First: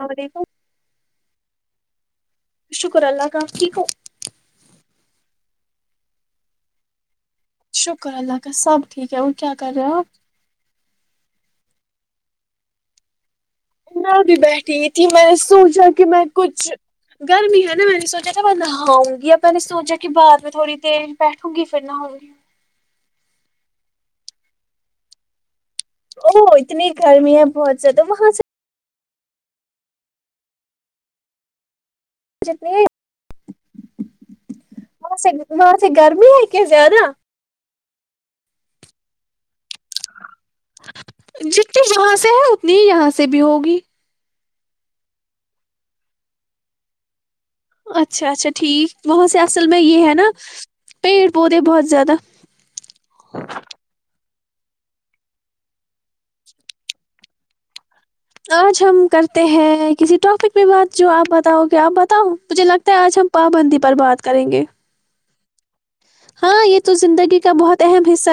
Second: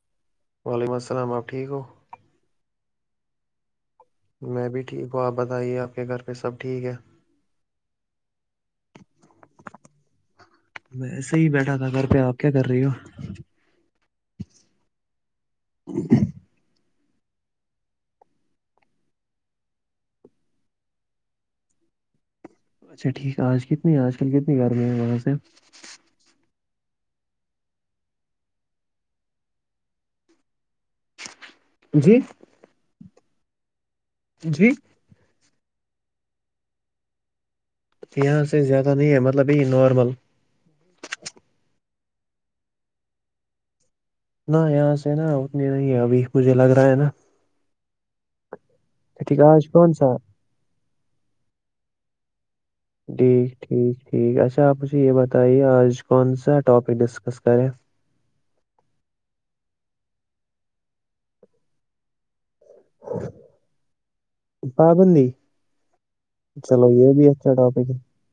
اور ایک وعلیکم السلام آپ ٹھیک ہو شکر اللہ کام ٹھیک ہو میں بھی ٹھیک ہوں آپ بتائیے آپ کے گھر پہ سب ٹھیک ہے شکر اللہ کا سب ٹھیک ہے اور کیا کر رہے ہو آپ پ آ کیا کر رہی ہو نہ بھی بیٹھی تھی میں سوچا کہ میں کچھ گرمی ہے نا میں نے سوچا تھا میں نہاؤں گی پہ نے سوچا کہ بعد میں تھوڑی دیر بیٹھوں گی پھر نہ ہوؤ گی اچھا ٹھیک آج کتنی آج کل کتنی گرمی ہے وہاں سے او اتنی گرمی ہے بہت زیادہ وہاں سے جی سے جتنی ہے جی وہاں سے وہاں سے گرمی ہے کیا زیادہ یہاں سے زیادہ نہیں ہے مطلب بی نارمل جاں سے ہے اتنی ہی یہاں سے بھی ہوگی نہ یہاں سے نا اتنی نہیں ہے ابھی مجھے لگ رہا ہے نا اچھا اچھا ٹھیک وہاں سے ٹھیک اصل آج میں کون یہ ہے سا نا پیڑ پودے بہت زیادہ ٹھیک ٹھیک ٹھیک اچھا آپ مجھے یہ بتائیے آج کون سا ٹاپک ڈسکس کریں آج ہم کرتے ہیں کسی ٹاپک میں بات جو آپ بتاؤ گے آپ بتاؤ مجھے لگتا ہے آج ہم پابندی پر بات کریں گے پابندی ہاں چلو تو یہ بھی زندگی اچھا کا بہت ٹاپک ہے اہم حصہ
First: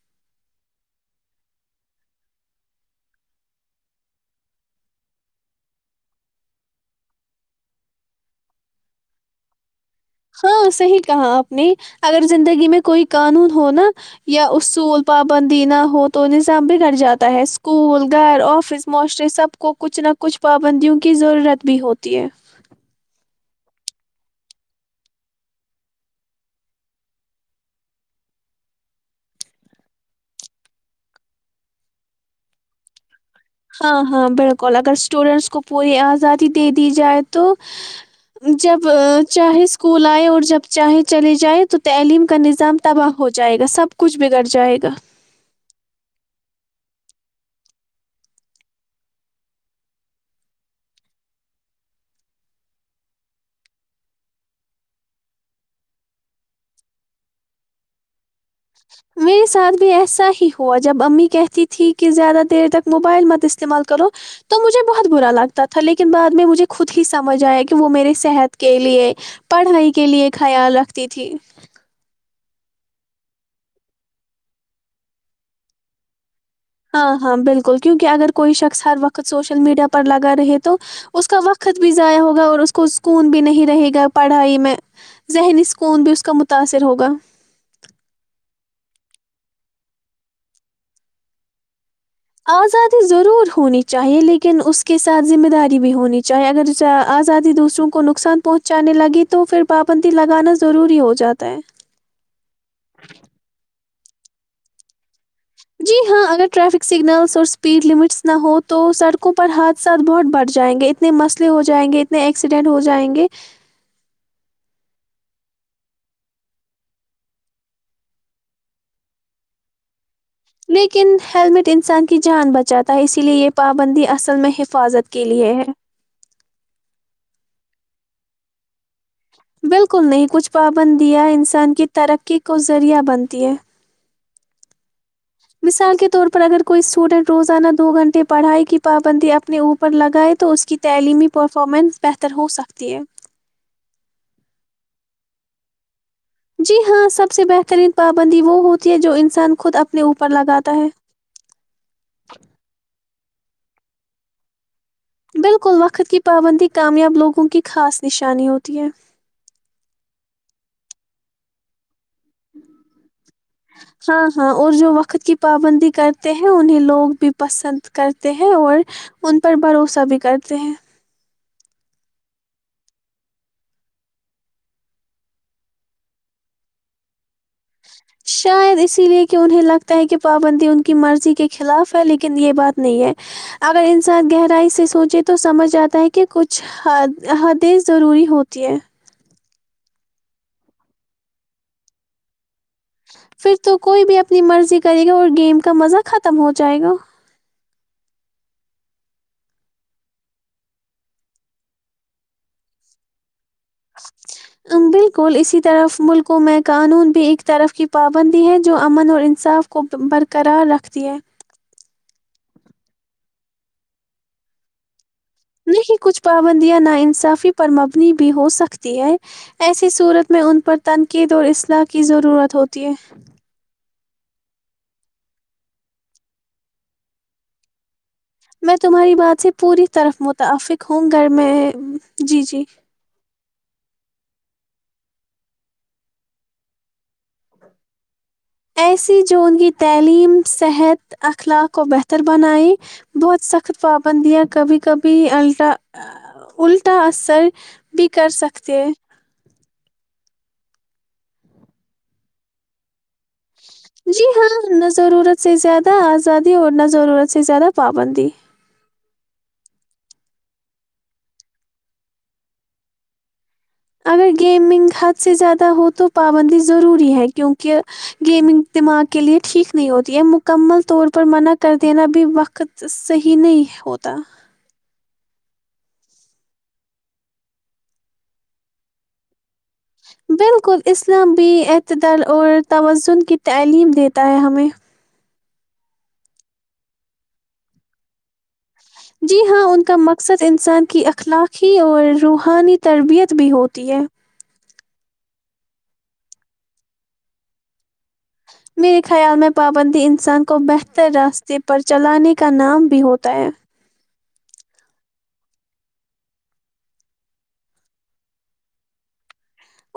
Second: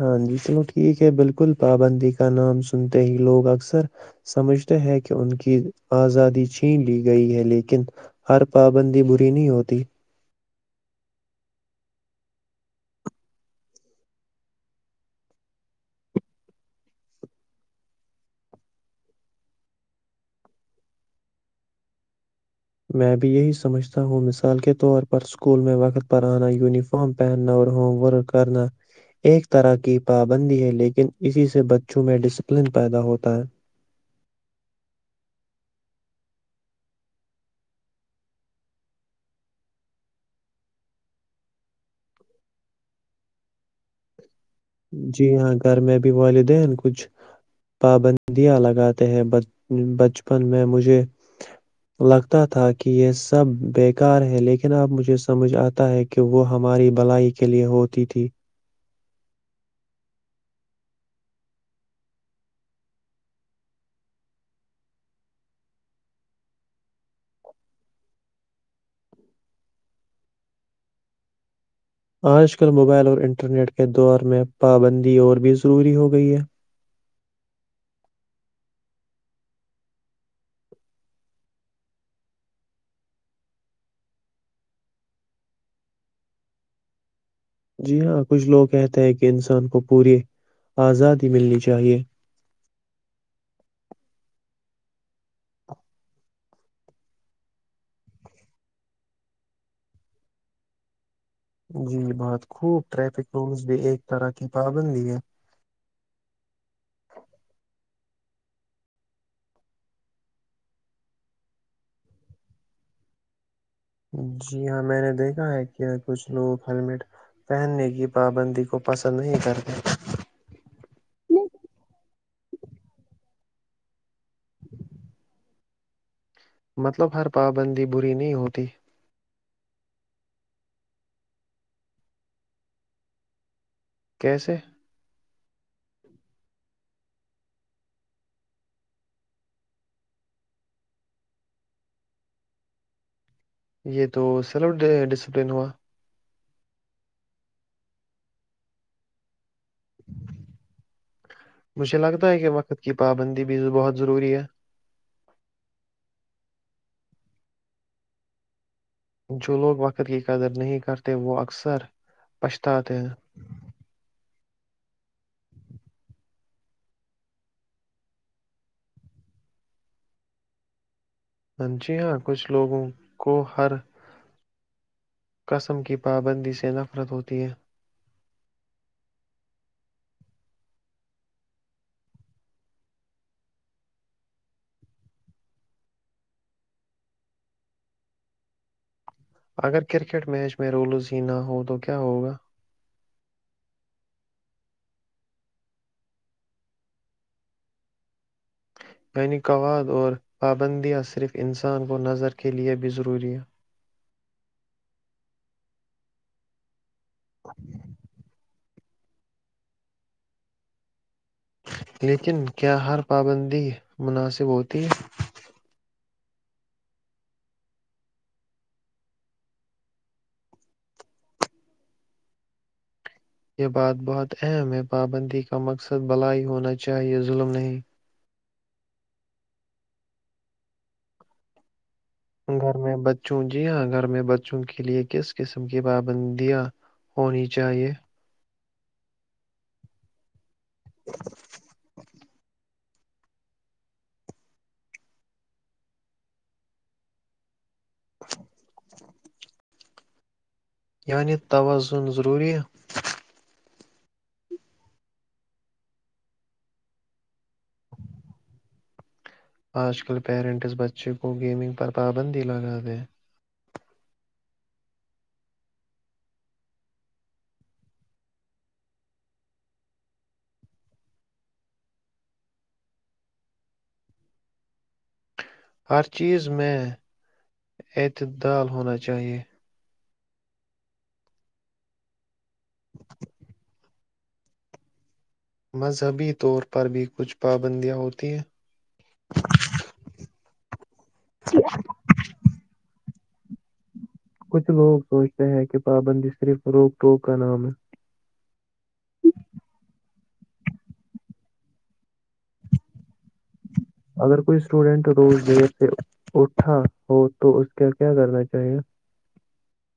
ہاں جی چلو ٹھیک ہے بالکل پابندی کا نام سنتے ہی لوگ اکثر سمجھتے ہیں کہ ان کی آزادی چھین لی گئی ہے لیکن ہر پابندی بری نہیں ہوتی ہاں صحیح کہا آپ نے اگر زندگی میں کوئی قانون ہوناا یا اصول پابندی نہ ہو تو نظام بگڑ جاتا ہے اسکول گھر آفس معاشرے سب کو کچھ نہ کچھ پابندیوں کی ضرورت بھی ہوتی ہے میں بھی یہی سمجھتا ہوں مثال کے طور پر اسکول میں وقت پر آنا یونیفارم پہننا اور ہوم ورک کرنا ایک طرح کی پابندی ہے لیکن اسی سے بچوں میں ڈسپلن پیدا ہوتا ہے ہاں ہاں بالکل اگر اسٹوڈینٹس کو پوری آزادی دے دی جائے تو جب چاہے اسکول آئے اور جب چاہے چلے جائے تو تعلیم کا نظام تباہ ہو جائے گا سب کچھ بگڑ جائے گا جی ہاں گھر میں بھی والدین کچھ پابندیاں لگاتے ہیں بچپن میں مجھے لگتا تھا کہ یہ سب بیکار ہے لیکن اب مجھے سمجھ آتا ہے کہ وہ ہماری بلائی کے لیے ہوتی تھی میرے ساتھ بھی ایسا ہی ہوا جب امی کہتی تھی کہ زیادہ دیر تک موبائل مت استعمال کرو تو مجھے بہت برا لگتا تھا لیکن بعد میں مجھے خود ہی سمجھ آیا کہ وہ میرے صحت کے لئے پڑھائی کے لئے خیال رکھتی تھی آج کل موبائل اور انٹرنیٹ کے دور میں پابندی اور بھی ضروری ہو گئی ہے ہاں ہاں بالکل کیوںکہ اگر کوئی شخص ہر وقت سوشل میڈیا پر لگا رہے تو اس کا وقت بھی ضائع ہوگا اور اس کو سکون بھی نہیں رہے گا پڑھائی میں ذہنی سکون بھی اس کا متاثر ہوگا جی ہاں کچھ لوگ کہتے ہیں کہ انسان کو پوری آزادی ملنی چاہیے آزادی ضرور ہونی چاہیے لیکن اس کے ساتھ ذمہ داری بھی ہونی چاہیے اگر آزادی دوسروں کو نقصان پہنچانے لگی تو پھر پابندی لگانا ضروری ہو جاتا ہے جی بات خوب ٹریفک رومس بھی ایک طرح کی پابندی ہے جی ہاں اگر ٹریفک سگنلس اور اسپیڈ لمٹس نہ ہو تو سڑکوں پر حادثات بہت بڑھ جائیں گے اتنے مسئلے ہو جائیں گے اتنے ایکسیڈینٹ ہو جائیں گے جی ہاں میں نے دیکھا ہے کہ کچھ لوگ ہیلمٹ پہننے کی پابندی کو پسند نہیں کرتے لیکن ہیلمٹ انسان کی جان بچاتا ہے اسی لیے یہ پابندی اصل میں حفاظت کے لیے ہے مطلب ہر پابندی بری نہیں ہوتی بالکل نہیں کچھ پابندیاں انسان کی ترقی کو ذریعہ بنتی ہے کیسے مثال کے طور پر اگر کوئی اسٹوڈنٹ روزانہ دو گھنٹے پڑھائی کی پابندی اپنے اوپر لگائے تو اس کی تعلیمی پرفارمنس بہتر ہوسکتی ہے یہ تو سیلف ڈسپلین ہوا جی ہاں سب سے بہترین پابندی وہ ہوتی ہے جو انسان کو خود اپنے اوپر لگاتا ہے بیو بہت ضروری ہے بالکل وقت کی پابندی کامیاب لوگوں کی خاص نشانی ہوتی ہے جو لوگ وقت کی قدر نہیں کرتے وہ اکثر پچھتاتے ہیں ہاں ہاں اور جو وقت کی پابندی کرتے ہیں انہیں لوگ بھی پسند کرتے ہیں اور ان پر بھروسہ بھی کرتے ہیں جی ہاں کچھ لوگوں کو ہر قسم کی پابندی سے نفرت ہوتی ہے شاید اسی لیے کہ انہیں لگتا ہے کہ پابندی ان کی مرضی کے خلاف ہے لیکن یہ بات نہیں ہے اگر انسان گہرائی سے سوچے تو سمجھ آتا ہے کہ کچھ حدیث ضروری ہوتی ہے اگر کرکٹ میچ میں رولز نہ ہو تو کیا ہوگا پھر تو کوئی بھی اپنی مرضی کرے گا اور گیم کا مزہ ختم ہو جائے گا یعنی قواد اور پابندیاں صرف انسان کو نظر کے لئے بھی ضروری ہے بالکل اسی طرف ملکوں میں قانون بھی ایک طرف کی پابندی ہے امن اور انصاف کو برقرار رکھتی ہے لیکن کیا ہر پابندی مناسب ہوتی ہے نہیں کچھ پابندیاں نا انصافی پر مبنی بھی ہو سکتی ہے ایسی صورت میں ان پر تنقید اور اصلاح کی ضرورت ہوتی ہے یہ بات بہت اہم ہے پابندی کا مقصد بھلائی ہونا چاہیے ظلم نہیں میں تمہاری بات سے پوری طرف متفق ہوں گھر میں جی جی گھر میں بچوں جی ہاں گھر میں بچوں کے لیے کس قسم کی پابندیاں ہونی چاہیے ایسی جو ان کی تعلیم صحت اخلاق کو بہتر بنائیں بہت سخت پابندیاں کبھی کبھی الٹا اثر بھی کرسکتے ہیں یعنی توازون ضروری جی ہاں نہ ضرورت سے زیادہ آزادی اور نہ ضرورت سے زیادہ پابندی آج کل پیرنٹس بچے کو گیمنگ پر پابندی لگا دیں اگر گیمنگ حد سے زیادہ ہو تو پابندی ضروری ہے کیونکہ گیمنگ دماغ کے لئے ٹھیک نہیں ہوتی ہے مکمل طور پر منع کر دینا بھی وقت صحیح نہیں ہوتا ہر چیز میں اعتدال ہونا چاہیئے بالکل اسلامی اعتدال ع توازن کی تعلیم دیتی تا ہے ہمیں مذہبی طور پر بھی کچھ پابندیاں ہوتی ہیں جی ہاں ان کا مقصد ان انسان کی ایک اخلاقی اور روحانی تربیت بھی ہوتی ہے کچھ لوگ سوچتے ہیں کہ پابندی صرف روک ٹوک کا نام ہے میرے خیال میں پابندی انسان کو بہتر راستے پر چلانے کا نام بھی ہوتا ہے اگر کوئی اسٹوڈینٹ روز دیر سے اٹھا ہو تو اس کا کیا کرنا چاہیے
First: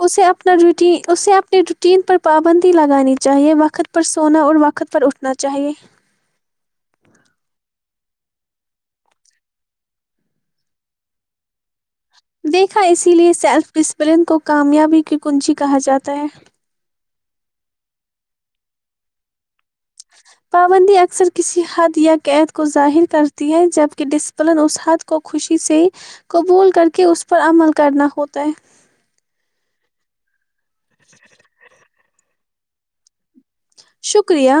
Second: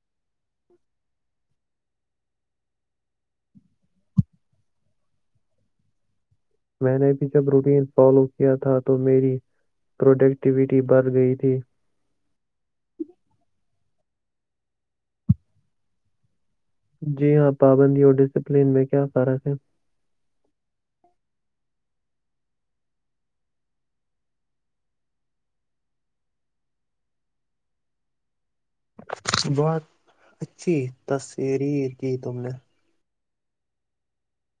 اسے اپنے روٹین پر پابندی لگانی چاہیئے وقت پر سونا اور وقت پر اٹھنا چاہیئے میں نے بھی جب روٹین فالو کیا تھا تو میری پروڈکٹیویٹی بڑھ گئی تھی بلند کو کامیابی کی کنجی کہا جاتا ہے جی ہاں پابندی اور ڈسپلین میں کیا فرق ہے کو ظاہر کر دیا ہے جبکہ ڈسپلن اس ہاتھ کو خوشی سے قبول کر کے اس پر عمل کرنا ہوتا ہے [inaudible] [inaudible] [inaudible] شکر شکریہ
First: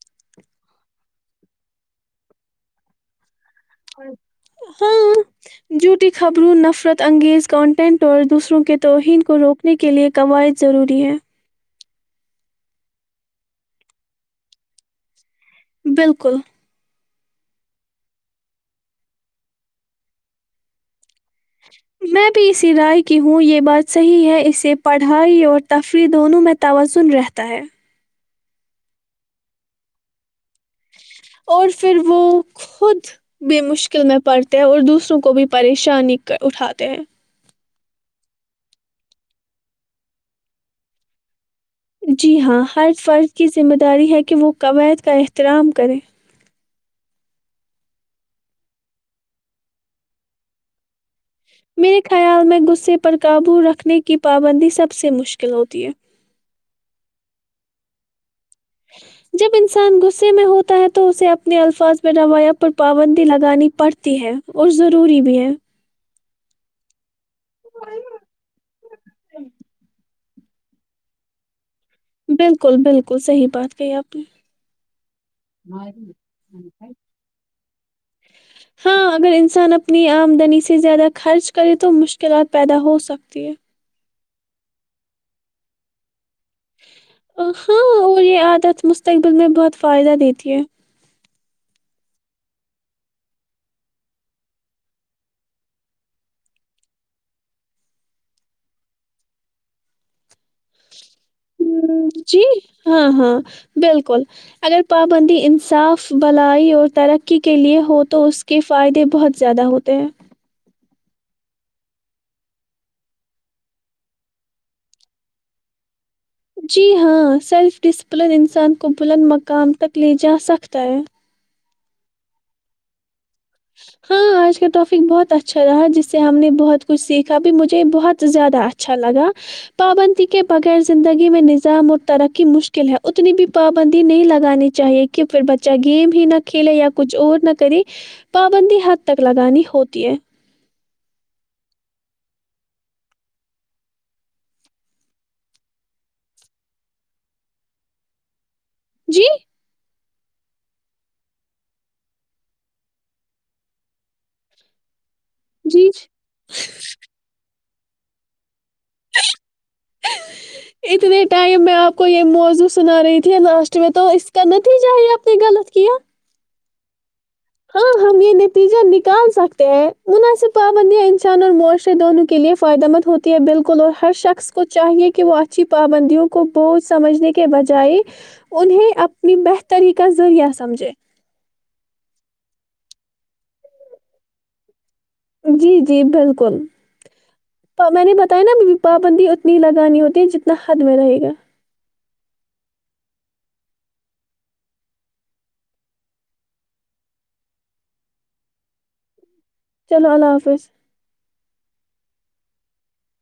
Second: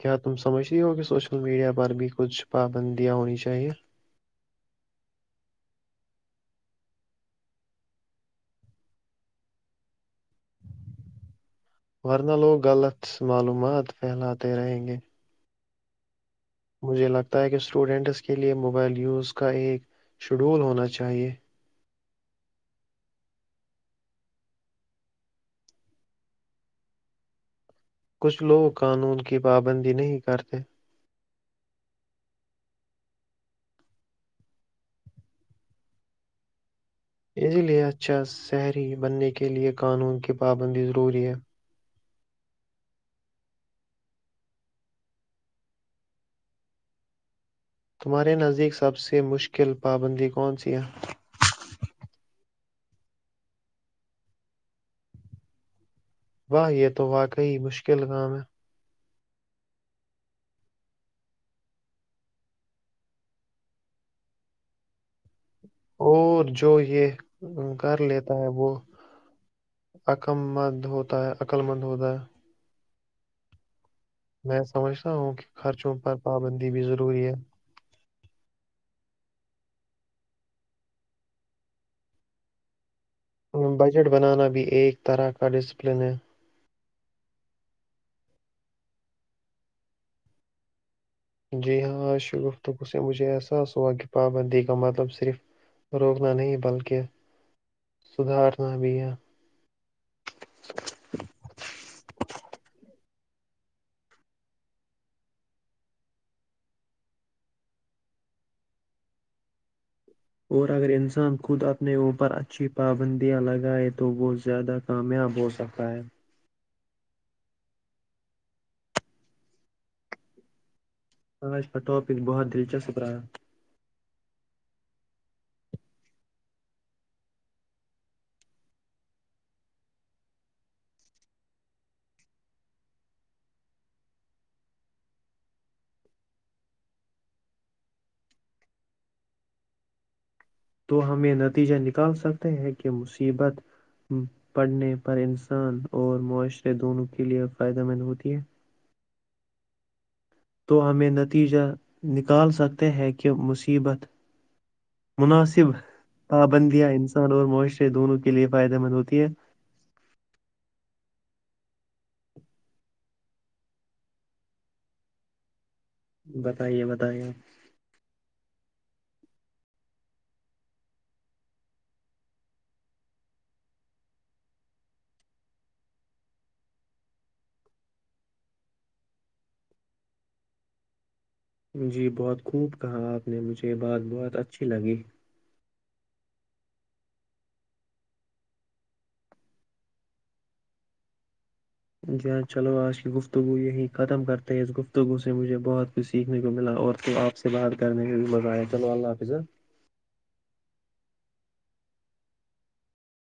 کیا تم سمجھتی ہو کہ سوشل میڈیا پر بھی کچھ پابندیاں ہونی چاہیے [inaudible] چھوٹی خبروں نفرت انگیز کانٹینٹ اور دوسروں کے توہین کو روکنے کے لئے قواعد ضروری ہیں [unintelligible] بالکل مجھے لگتا ہے کہ اسٹوڈینٹس کے لیے موبائل یوز کا ایک شیڈول ہونا چاہیے میں بھی اسی رائے کی ہوں یہ بات صحیح ہے اسے پڑھائی اور تفریح دونوں میں توازن رہتا ہے کچھ لوگ قانون کی پابندی نہیں کرتے اور پھر وہ خود بھی مشکل میں پڑتے ہیں اور دوسروں کو بھی پریشانی اٹھاتے ہیں اسی لے اچھا شہری بننے کے لیئے قانون کی پابندی ضروری ہے جی ہاں ہر فرد کی ذمہ داری ہے کہ وہ قواعد کا احترام کریں تمہارے نزدیک سب سے مشکل پابندی کون سی ہے میرے خیال میں غصے پر قابو رکھنے کی پابندی سب سے مشکل ہوتی ہے واہ یہ تو واقعی مشکل کام ہے جب انسان غصے میں ہوتا ہے تو اسے اپنے الفاظ میں روایت پر پابندی لگانی پڑتی ہے اور ضروری بھی ہے اور جو یہ کر لیتا ہے وہ مت ہوتا ہے ہوتا ہے بالکل بالکل کل صحیح بات کہی آپ نے۔ میں سمجھتا ہوں کہ خرچوں پر پابندی بھی ضروری ہے ہاں اگر انسان اپنی آمدنی سے زیادہ خرچ کرے تو مشکلات پیدا ہو سکتے [inaudible] بجٹ بنانا بھی ایک طرح کا ڈسپلن ہے ہاں اور یہ عادت مستقبل میں بہت فائدہ دیتی ہے جی ہاں آش گفتگو سے مجھے احساس ہوا کہ پابندی کا مطلب صرف روکنا نہیں بلکہ سدھارنا بھی ہے جی ہاں ہاں بالکل اگر پابندی انصاف بلائی اور ترقی کے لیئے ہو تو اس کے فائدے بہت زیادہ ہوتے ہیں اور اگر انسان خود اپنے اوپر اچھی پابندیاں لگائے تو وہ زیادہ کامیاب ہوسکتا ہے جی ہاں سیلف ڈسپلن انسان کو بلند مقام تک لے جا سکتا ہے اس کاٹاپک بہت دلچسپ رہا [unintelligible] ہاں آج کا ٹاپک بہت اچھا رہا جس سے ہم نے بہت کچھ سیکھا بھی مجھے بہت زیادہ اچھا لگا پابندی کے بغیر زندگی میں نظام اور ترقی مشکل ہے اتنی بھی پابندی نہیں لگانی چاہیے کہ پھر بچہ گیم ہی نہ کھیلے یا کچھ اور نہ کرے پابندی حد تک لگانی ہوتی ہے تو ہم یہ نتیجہ نکال سکتے ہیں کہ مصیبت پڑھنے پر انسان اور معاشرے دونوں کے لئے فائدہ مند ہوتی ہے جی تو ہمیں نتیجہ نکال سکتے ہیں کہ مصیبت مناسب جی جی پابندیاں انسان اور معاشر دونوں کے لیے فائدے مند ہوتی ہے اتنے ٹائم میں آپ کو یہ موضوع سنا رہی تھی لاسٹ میں تو اس کا نتیجہ ہی آپ نے غلط کیا بتائیے بتائیے ہاں ہم یہ نتیجہ نکال سکتے ہیں مناسب پابندیاں انسان اور معاشرے دونوں کے لیے فائدہ مند ہوتی ہے بالکل اور ہر شخص کو چاہیے کہ وہ اچھی پابندیوں کو بوجھ سمجھنے کے بجائے انہیں اپنی بہتری کا ذریعہ سمجھے جی بہت خوب کہا آپ نے مجھے یہ بات بہت اچھی لگی جی جی بالکل میں نے بتایا نا پابندی اتنی لگانی ہوتی ہے جتنا حد میں رہے گا جی ہاں چلو آج کی گفتگو یہی ختم کرتے ہیں اس گفتگو سے مجھے بہت کچھ سیکھنے کو ملا اور تو آپ سے بات کرنے کو بھی مہ آیا چل اللہ حاظ چلو اللہ حافظ